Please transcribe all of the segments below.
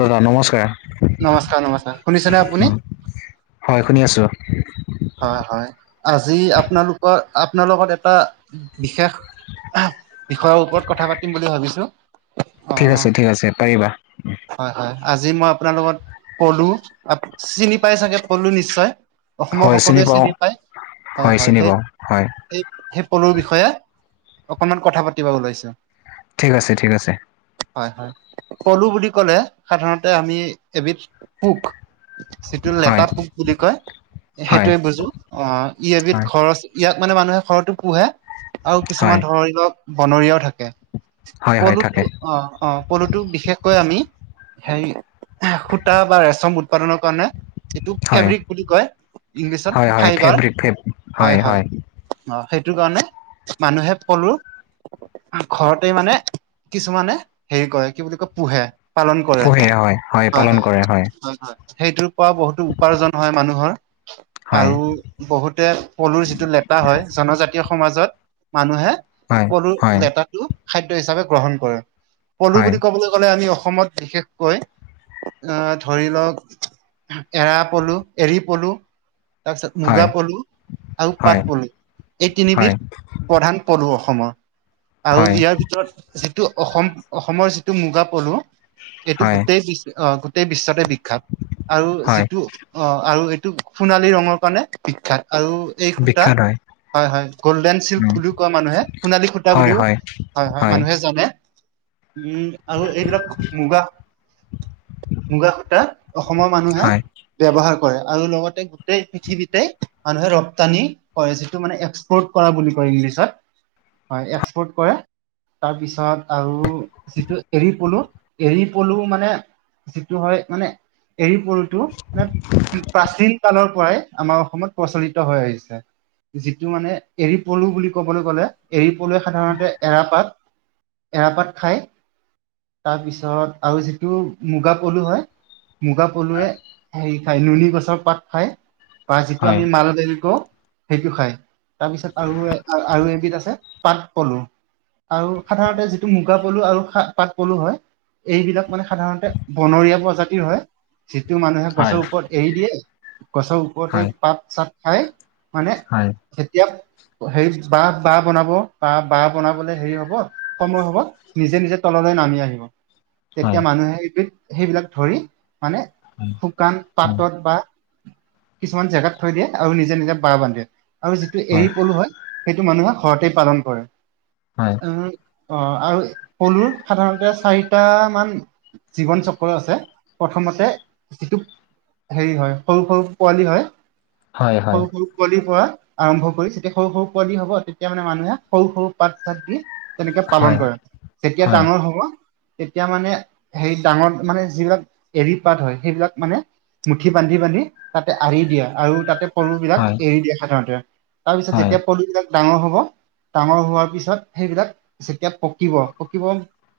দাদা নমস্কাৰ। হয় শুনি আছোঁ। হয় হয়, আজি আপোনালোকৰ আপোনালোক লগত এটা বিশেষ আহ, বিষয়ৰ ওপৰত কথা পাতিম বুলি ভাবিছো? অ ঠিক আছে ঠিক আছে পাৰিবা। হয় হয়, আজি মই আপোনাৰ লগত পলু, আপ চিনি পাই চাগে পলু নিশ্চয়, অসমৰ স হয় কলোৱে পাওঁ চিনি পায়, হয় হয় চিনি সেই পাওঁ হয় এই সেই পলুৰ বিষয়ে অকনমান কথা পাতিব ওলাইছো? ঠিক আছে ঠিক আছে। হয় হয়, পলু বুলি ক'লে সাধাৰণতে আমি এবিধ পোক যিটো হয় লেটা পোক বুলি কয়। হয় সেইটোয়ে বুজো, অ ই এবিধ হয় ঘৰচি ইয়াক মানে মানুহে ঘৰটো পোহে। আৰু হয় কিছুমান ধৰি লওক বনৰীয়াও থাকে, হয় হয় পলুটো থাকে অ অ পলুটো বিশেষকৈ আমি হেৰি এহ সুতা বা ৰেচম উৎপাদনৰ কাৰণে যিটো হয় ফেব্ৰিক বুলি কয় ইংলিছত হয় হয় ফাইবাৰ ফেব্ৰিক ফেব হয় হয়। অ সেইটো কাৰণে মানুহে পলো ঘৰতে মানে কিছুমানে হেৰি কৰে কি বুলি কয় পোহে। পালন কৰে পোহে হয় হয় পালন কৰে হয় হয় হয়। সেইটোৰ পৰা বহুতো উপাৰ্জন হয় মানুহৰ। হয় আৰু বহুতে পলুৰ যিটো লেটা হয়, জনজাতীয় সমাজত মানুহে হয় পলু হয় লেটাটো খাদ্য হিচাপে গ্ৰহণ কৰে, পলু হয় বুলি ক'বলৈ গ'লে আমি অসমত বিশেষকৈ আহ ধৰি লওক এৰা পলু, এৰী পলু তাৰপিছত হয় মুগা পলু আৰু পাট হয় পলু এই তিনিবিধ হয় প্ৰধান পঢ়ো অসমৰ আৰু হয় ইয়াৰ ভিতৰত যিটো অসম অসমৰ যিটো মুগা পলু এইটো হয় গোটেই বিশ অ তেই বিশ্বতে বিখ্যাত আৰু হয় যিটো অ আৰু এইটো সোণালী ৰঙৰ কাৰণে বিখ্যাত আৰু এই সূতা বিখ্যাত হয়। হয় হয় গ'ল্ডেন চিল্ক উম, বুলিও কয় মানুহে সোণালী খুটা হয় বুলিও হয় হয় হয় মানুহে জানে উম। আৰু এইবিলাক মুগা মুগা সূতা অসমৰ মানুহে হয় ব্যৱহাৰ কৰে। আৰু লগত গোটেই পৃথিৱীতেই মানুহে ৰপ্তানি কৰে যিটো মানে এক্সপৰ্ট কৰা বুলি কয় ইংলিছত। হয় এক্সপৰ্ট কৰে। তাৰপিছত আৰু যিটো এৰী পলু এৰী পলু মানে যিটো হয় মানে এৰী পলুটো মানে প্ৰাচীন ত পৰাই আমাৰ অসমত প্ৰচলিত হৈ আহিছে। যিটো মানে এৰি পলু বুলি ক'বলৈ গ'লে এৰী পলুৱে সাধাৰণতে এৰাপাত এৰাপাত খায় তাৰপিছত আৰু যিটো মুগা পলু হয় মুগা পলুৱে হেৰি খায় নুনী গছৰ পাত খায় বা যিটো হয় আমি মাল বালকও সেইটো খাই তাৰপিছত আৰু আৰু এবিধ আছে পাট পলু আৰু সাধাৰণতে যিটো মুগা পলু আৰু সা পাট পলু হয় এইবিলাক মানে সাধাৰণতে বনৰীয়া প্ৰজাতিৰ হয়। যিটো মানুহে গছৰ হয় ওপৰত এৰি দিয়ে, গছৰ হয় ওপৰতে পাত - চাত খাই মানে হয় হয় যেতিয়া হেৰি বাহ বাহ বনাব বা বাহ বনাবলে হেৰি হব সময় হব নিজে নিজে তললৈ নামি আহিব। হয় তেতিয়া মানুহে এইটো সেইবিলাক ধৰি মানে শুকান পাতত বা কিছুমান জেগাত থৈ দিয়ে আৰু নিজে - নিজে বাৰ বান্ধে আৰু যিটো এৰী পলু হয় সেইটো মানুহে ঘৰতেই পালন কৰে। হয়। উ অ আৰু পলু সাধাৰণতে চাৰিটা মান জীৱন চক্ৰ আছে প্ৰথমতে যিটো হেৰি হয় সৰু সৰু পোৱালি হয় হয় হয় হয়, সৰু সৰু পোৱালি পৰা আৰম্ভ কৰি যেতিয়া সৰু সৰু পোৱালী হ'ব তেতিয়া মানে মানুহে সৰু সৰু পাত চাত দি তেনেকে হয় পালন কৰে যেতিয়া হয় ডাঙৰ হব। তেতিয়া মানে হেৰি ডাঙৰ মানে যিবিলাক এৰী পাত হয় সেইবিলাক মানে, মুঠি বান্ধি, বান্ধি, তাতে আৰি দিয়ে আৰু তাতে পলু বিলাক হয় এৰি দিয়ে সাধাৰণতে তাৰ পিছত হয় যেতিয়া পলু বিলাক ডাঙৰ হ'ব ডাঙৰ হোৱাৰ পিছত সেইবিলাক যেতিয়া পকিব পকিব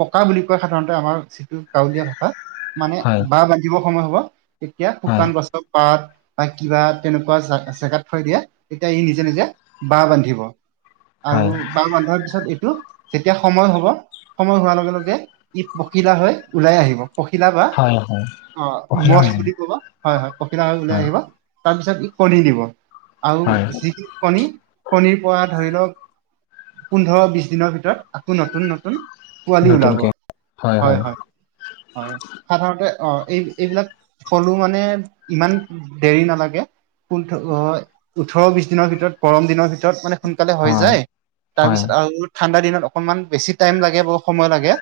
পকা বুলি কয় সাধাৰণতে আমাৰ যিটো গাঁৱলীয়া ভাষা। মানে হয় বাহ বান্ধিব সময় হব তেতিয়া হয় শুকান গছৰ পাত, বা কিবা তেনেকুৱা জেগাত থৈ দিয়ে তেতিয়া সি নিজে নিজে বাহ বান্ধিব। হয় আৰু বাহ বান্ধাৰ পিছত এইটো যেতিয়া সময় হব। সময় হোৱাৰ লগে লগে ই পখিলা হৈ ওলাই আহিব। পখিলা বা হয় হয় অ অখিলা হৈ মজ যায় বুলি ক'ব হয় হয় পখিলা হৈ ওলাই হয় আহিব। তাৰ পিছত কণী দিব আৰু হয় যি কণী কণীৰ পৰা ধৰি লওক পোন্ধৰ বিশ দিনৰ ভিতৰত আকৌ নতুন নতুন পোৱালি ওলাব নতুনকে হয় হয়। হয় সাধাৰণতে অ এই এইবিলাক পলু মানে ইমান দেৰি নালাগে ফুল ওঠৰ বিশ দিনৰ ভিতৰত গৰম দিনৰ ভিতৰত মানে সোনকালে হৈ হয় যায় হয় তাৰপিছত আৰু ঠাণ্ডা দিনত অকনমান বেছি টাইম লাগে ব সময় লাগে।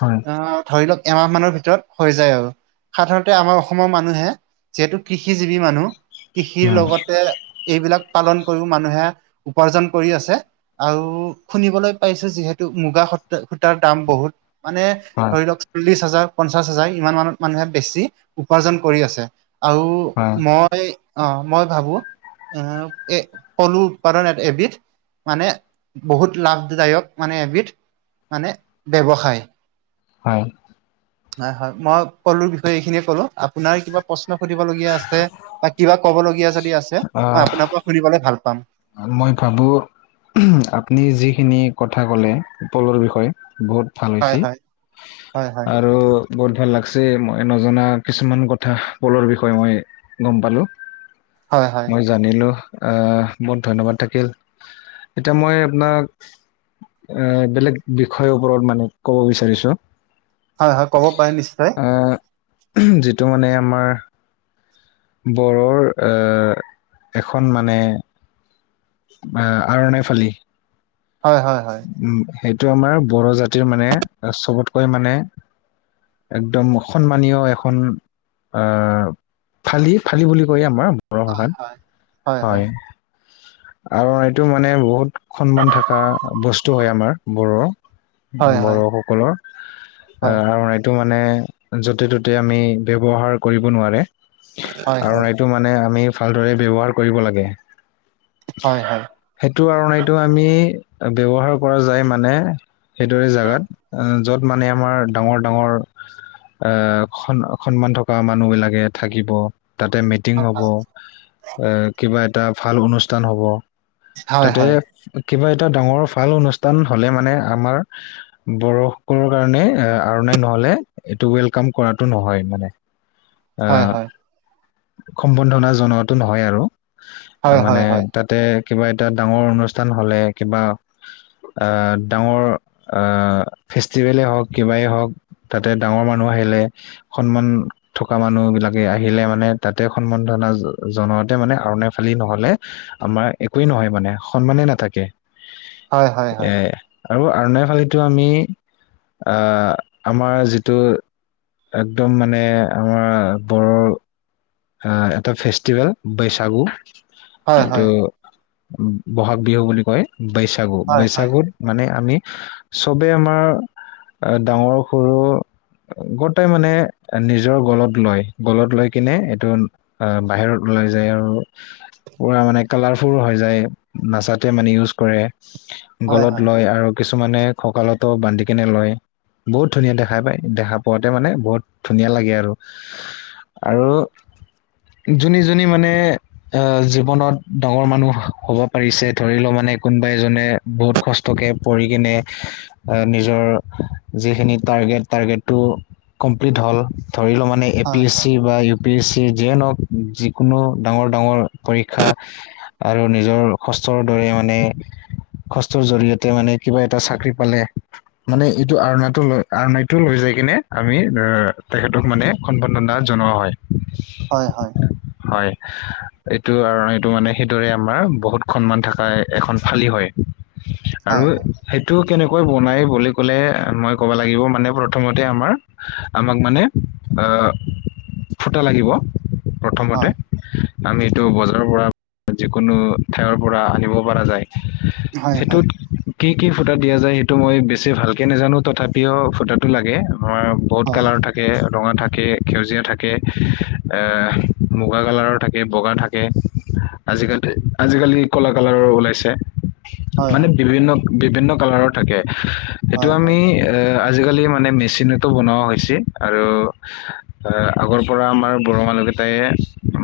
হয়। অ ধৰি লওক এমাহ মানৰ ভিতৰত হৈ যায় আৰু সাধাৰণতে আমাৰ অসমৰ মানুহে, যিহেতু কৃষি জীৱী মানুহ কৃষিৰ উম লগতে, এইবিলাক পালন কৰিও মানুহে উপাৰ্জন কৰি আছে। আৰু শুনিবলৈ পাইছো যিহেতু মুগা সূ সূতাৰ দাম বহুত মানে হয় ধৰি লওক চল্লিশ হাজাৰ, পঞ্চাশ হাজাৰ, ইমান মানত মানুহে বেছি উপাৰ্জন কৰি আছে। আৰু হয় মই অ মই ভাবো এ এ পলু উৎপাদন এ এবিধ মানে বহুত লাভদায়ক মানে এবিধ মানে ব্যৱসায়। হয়। হয় হয় মই পলুৰ বিষয়ে এইখিনিয়ে ক'লো। আপোনাৰ কিবা প্ৰশ্ন সুধিবলগীয়া আছে বা কিবা ক'ব লগীয়া যদি আছে মই আহ আপোনাৰ পৰা সুনিবলে ভাল পাম, মই ভাবোঁ, ওম আপুনি যিখিনি কথা ক'লে পলুৰ বিষয়ে বহুত, ভাল হয় হৈছে হয় হয় হয় আৰু বহুত ভাল লাগছে মই নজনা কিছুমান কথা পলুৰ বিষয়ে মই গম পালোঁ, হয় হয়। জানিলোঁ আ বহুত ধন্যবাদ থাকিল। এতিয়া মই আপোনাক এ বেলেগ বিষয়ৰ ওপৰত মানে কব বিচাৰিছো। হয় হয় ক'ব পাৰে নিশ্চয় এই যিটো মানে আমাৰ বড়োৰ এখন মানে, আ আৰণাই ফালি। হয় হয় হয়। উ সেইটো আমাৰ বড়ো জাতিৰ মানে চবতকৈ মানে, একদম সন্মানীয় এখন, আফালি ফালি বুলি কয় আমাৰ বড়ো ভাষাত হয়। আৰু এইটো মানে বহুত সন্মান থকা বস্তু হয় আমাৰ বড়োৰ, হয় হয় বড়ো সকলৰ। হয় হয় আহ এইটো মানে য'তে ত'তে আমি ব্যৱহাৰ কৰিব নোৱাৰে। হয় হয়। টো মানে আমি ভালদৰে ব্যৱহাৰ কৰিব লাগে। হয় হয়। সেইটো কাৰণে এইটো আমি ব্যৱহাৰ কৰা যায় মানে সেইদৰে জেগাত আ য'ত মানে আমাৰ ডাঙৰ - ডাঙৰ আহ সন সন্মান থকা মানুহবিলাকে থাকিব তাতে মে মিটিং হ'ব, এ কিবা এটা ভাল অনুষ্ঠান হ'ব হয় হয় তাতে হয় কিবা এটা ডাঙৰ ভাল অনুষ্ঠান হলে মানে আমাৰ বৰসকলৰ কাৰণে এ আৰু নাই নহলে এইটো ৱেলকাম কৰাটো নহয় মানে। [inaudible] আ হয় হয় সম্বৰ্ধনা জনোৱাটো নহয় আৰু মানে হয় হয় হয় হয় হয় তাতে কিবা এটা ডাঙৰ অনুষ্ঠান হলে কিবা আহ ডাঙৰ আহ ফেষ্টিভেলে হওঁক কিবাই হওঁক তাতে ডাঙৰ মানুহ আহিলে সন্মান থকা মানুহবিলাকে আহিলে মানে তাতে সন্মান ধণা জনোৱাতে মানে আৰুণে খালী নহলে আমাৰ একোৱেই নহয় মানে সন্মানে নাথাকে, হয় হয় হয় এ আৰু আৰনাই ফালেটো আমি আ আমাৰ যিটো একদম মানে আমাৰ পৰৰ অ এটা ফেষ্টিভেল বৈচাগু এইটো হয় হয় হয় বহাগ বিহু বুলি কয়, বৈশাগু - বৈশাগুত মানে আমি চবে আমাৰ আ ডাঙৰ - সৰু গোটাই মানে নিজৰ গলত লয়, গলত লৈ কিনে টো আ বাহিৰত ওলাই যায় আৰু পুৰা মানে কালাৰফুল হৈ যায়, নাচাতে মানে ইউজ কৰে। হয় হয় হয় গলত লয় আৰু কিছুমানে ককালতো বান্ধি কিনে লয়। বহুত ধুনীয়া দেখাই পায়, দেখা পোৱাতে মানে বহুত ধুনীয়া লাগে আৰু আৰু যোনি যোনি মানে অ জীৱনত ডাঙৰ মানুহ হব পাৰিছে ধৰি লও মানে কোনবা এজনে বহুত কষ্টকে পৰি কিনে আ নিজৰ যিখিনি টাৰ্গেট, টাৰ্গেটটো কমপ্লিট হল ধৰি ল মা মানে এ পি এছ চি বা ইউ পি এছ চি যিয়ে নহওক যিকোনো ডাঙৰ-ডাঙৰ পৰীক্ষা আৰু নিজৰ কষ্টৰ দৰে মানে কষ্টৰ জৰিয়তে মানে কিবা এটা চাকৰি পালে মানে এইটো আৰনাটো লৈ, আৰনাটো লৈ যাই কিনে আমি এ' তেখেতক মানে সম্বৰ্ধনা জনোৱা হয়। হয় হয়। হয় এইটো আৰু এইটো মানে সেইদৰে আমাৰ বহুত সন্মান থাকাই এখন ফালি হয় আৰু হয় সেইটো কেনেকৈ বনাই বুলি ক'লে মই ক'ব লাগিব মানে প্ৰথমতে আমাৰ আমাক মানে আহ ফুটা লাগিব প্ৰথমতে আমিটো বজাৰৰ পৰা যিকোনো ঠাইৰ পৰা আনিব পৰা যায়। হয় হয় সেইটোত কি কি ফুটা দিয়া যায়, সেইটো মই বেছি ভালকে নাজানো তথাপিও ফুটাটো লাগে। আমাৰ বহুত কালাৰ থাকে, ৰঙা থাকে, সেউজীয়া থাকে কে, এ মুগা কালাৰৰ থাকে, বগা থাকে। আজিকালি-আজিকালি কলা-কালাৰ ওলাইছে। মানে বিভিন্ন-বিভিন্ন কালাৰৰ থাকে। সেইটো হয় আমি আজিকালি মানে মেচিনতো বনোৱা হৈছে। আৰু আ আগৰ পৰা আমাৰ বড়া মানুহকেইটাই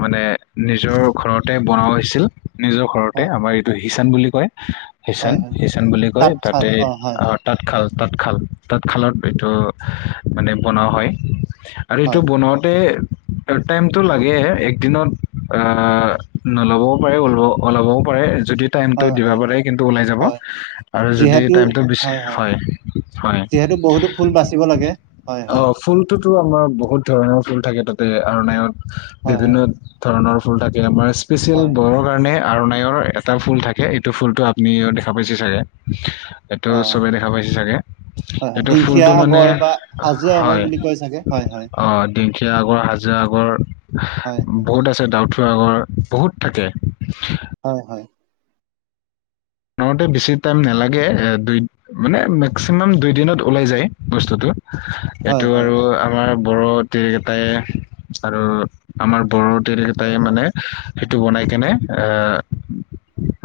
মানে নিজৰ ঘৰতে বনোৱা হৈছিল। নিজৰ ঘৰতে। হয় আমাৰ এইটো হিচান বুলি কয়, হয় হয় হিচান-হিচান বুলি কয়। তাঁতশাল তাতে অ হয় আঁহ তাঁতশাল, তাঁতশাল, তাঁতশালত এইটো মানে বনোৱা হয়। আৰু এইটো হয় বনাওঁতে, টাইমতটো লাগে একদিনত আঁহ নল'বও পাৰে ওলাবও পাৰে যদি- টাইমতে হয় দিব হয় পাৰিলে কিন্তু ওলাই যাব। হয় আৰু যদি টাইমটো হয় হয়। যিহেতু বহুতো ফুল বাচিব লাগে হয় অ হয়। ফুলটোতো আমাৰ বহুত ধৰণৰ ফুল থাকে তাতে আৰণায়ত হয় হয় বিভিন্ন- ধৰণৰ ফুল থাকে আমাৰ স্পেচিয়েল হয় বৰনৰ কাৰণে আৰনাইৰ এটা ফুল থাকে এইটো ফুলটো আপুনিও দেখা পাইছে চাগে। অ এইটো চবেই দেখা পাইছে চাগে। হয় হয় এইটো ঢেংকীয়া ফুলটো মানে আগৰ বা হাজো আগৰ হয় বুলি কয় চাগে হয় হয় অঁ তিংখীয়া আগৰ, হাজিৰা আগৰ, হয় বহুত আছে, ডাউট আগৰ বহুত থাকে। হয় হয়। নওঁতে বেছি টাইম নালাগে এ দুই মানে মেক্সিমাম দুই দিনত ওলাই যায় বস্তুটো হয় এইটো হয় হয় আৰু আমাৰ বড়ো তিৰিকেইটাই আৰু আমাৰ বড়ো তিৰিকেইটাই মানে সেইটো বনাই কিনে আঁহ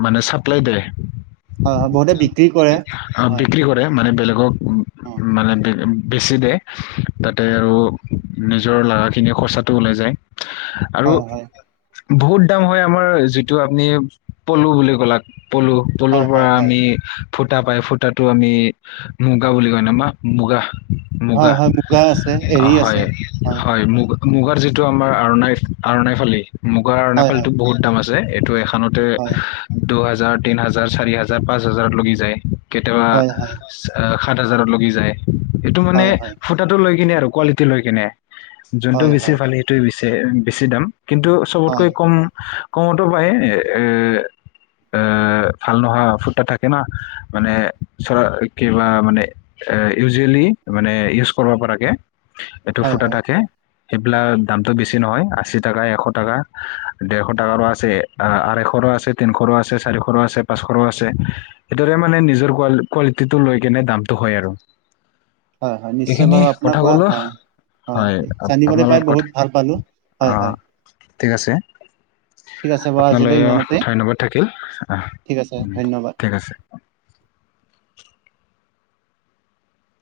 মানে চাপ্লাই দিয়ে। হয় হয় বহুতে বিক্ৰী কৰে হয়। বিক্ৰী মানে বেলেগক অ মানে বেছি দিয়ে। তাতে আৰু নিজৰ লগাখিনি খৰচাটো ওলাই যায়। আৰু হয় হয় বহুত দাম হয় আমাৰ যিটো আপুনি পলু বুলি কলা পলু, পলুৰ হয় পৰা হয় হয় আমি- সুতা পায় সুতাটো আমি মুগা বুলি কয় না মা মুগা। মুগা হয় হয় আছে অ‌ এৰী আছে হয়‌ হয় মুগা। মুগাৰ যিটো আমাৰ আৰণাই আৰণাই ফালি মুগাৰ আৰণাই হয় ফালিটো বহুত দাম আছে এইটো এখন হয় দুহাজাৰ, তিনি হাজাৰ, চাৰি হাজাৰ, পাঁচ হাজাৰত লৈকে যায়। কেতিয়াবা, হয় হয় সাত হাজাৰত লৈকে যায়। এইটো মানে হয় হয় সুতাটো লৈ কিনে আৰু কোৱালিটি লৈ কিনে। যোনটো হয় বেছি হয় ভালে সেইটোৱে বেছি দাম কিন্তু হয় হয় চবতকৈ কম, কমতো পায় এ এ ভাল নোহোৱা সুতাটা থাকে ন মানে চৰা কিবা মানে- এ ইউজুৱেলি মানে ইউজ কৰিব পৰাকে এইটো হয় সুতাটা হয় থাকে। সেইবিলাক দামটো বেছি নহয় আশী টকা, এশ টকা, ডেৰশ টকাৰো আছে। আহ আৰশৈৰ আছে, তিনিশৰো আছে, চাৰিশৰো আছে। পাঁচশৰ আছে সেইটোৰে মানে নিজৰ কোৱালিটি টো লৈ কিনে দামটো হয় আৰু হয় হয় নিশ্চয় এইখিনি বাৰু আপোনাৰ কথা পৰা কলো। হয় হয় জানিবলৈ পাই আপোনালোকৰ বহুত ভাল পালো হয় কথা হয় অঁ ঠিক আছে। ঠিক আছে বাৰু আজিলৈ আপোনালৈ ইমানতে ধন্যবাদ থাকিল আহ, ঠিক আছে ধন্যবাদ। ঠিক আছে,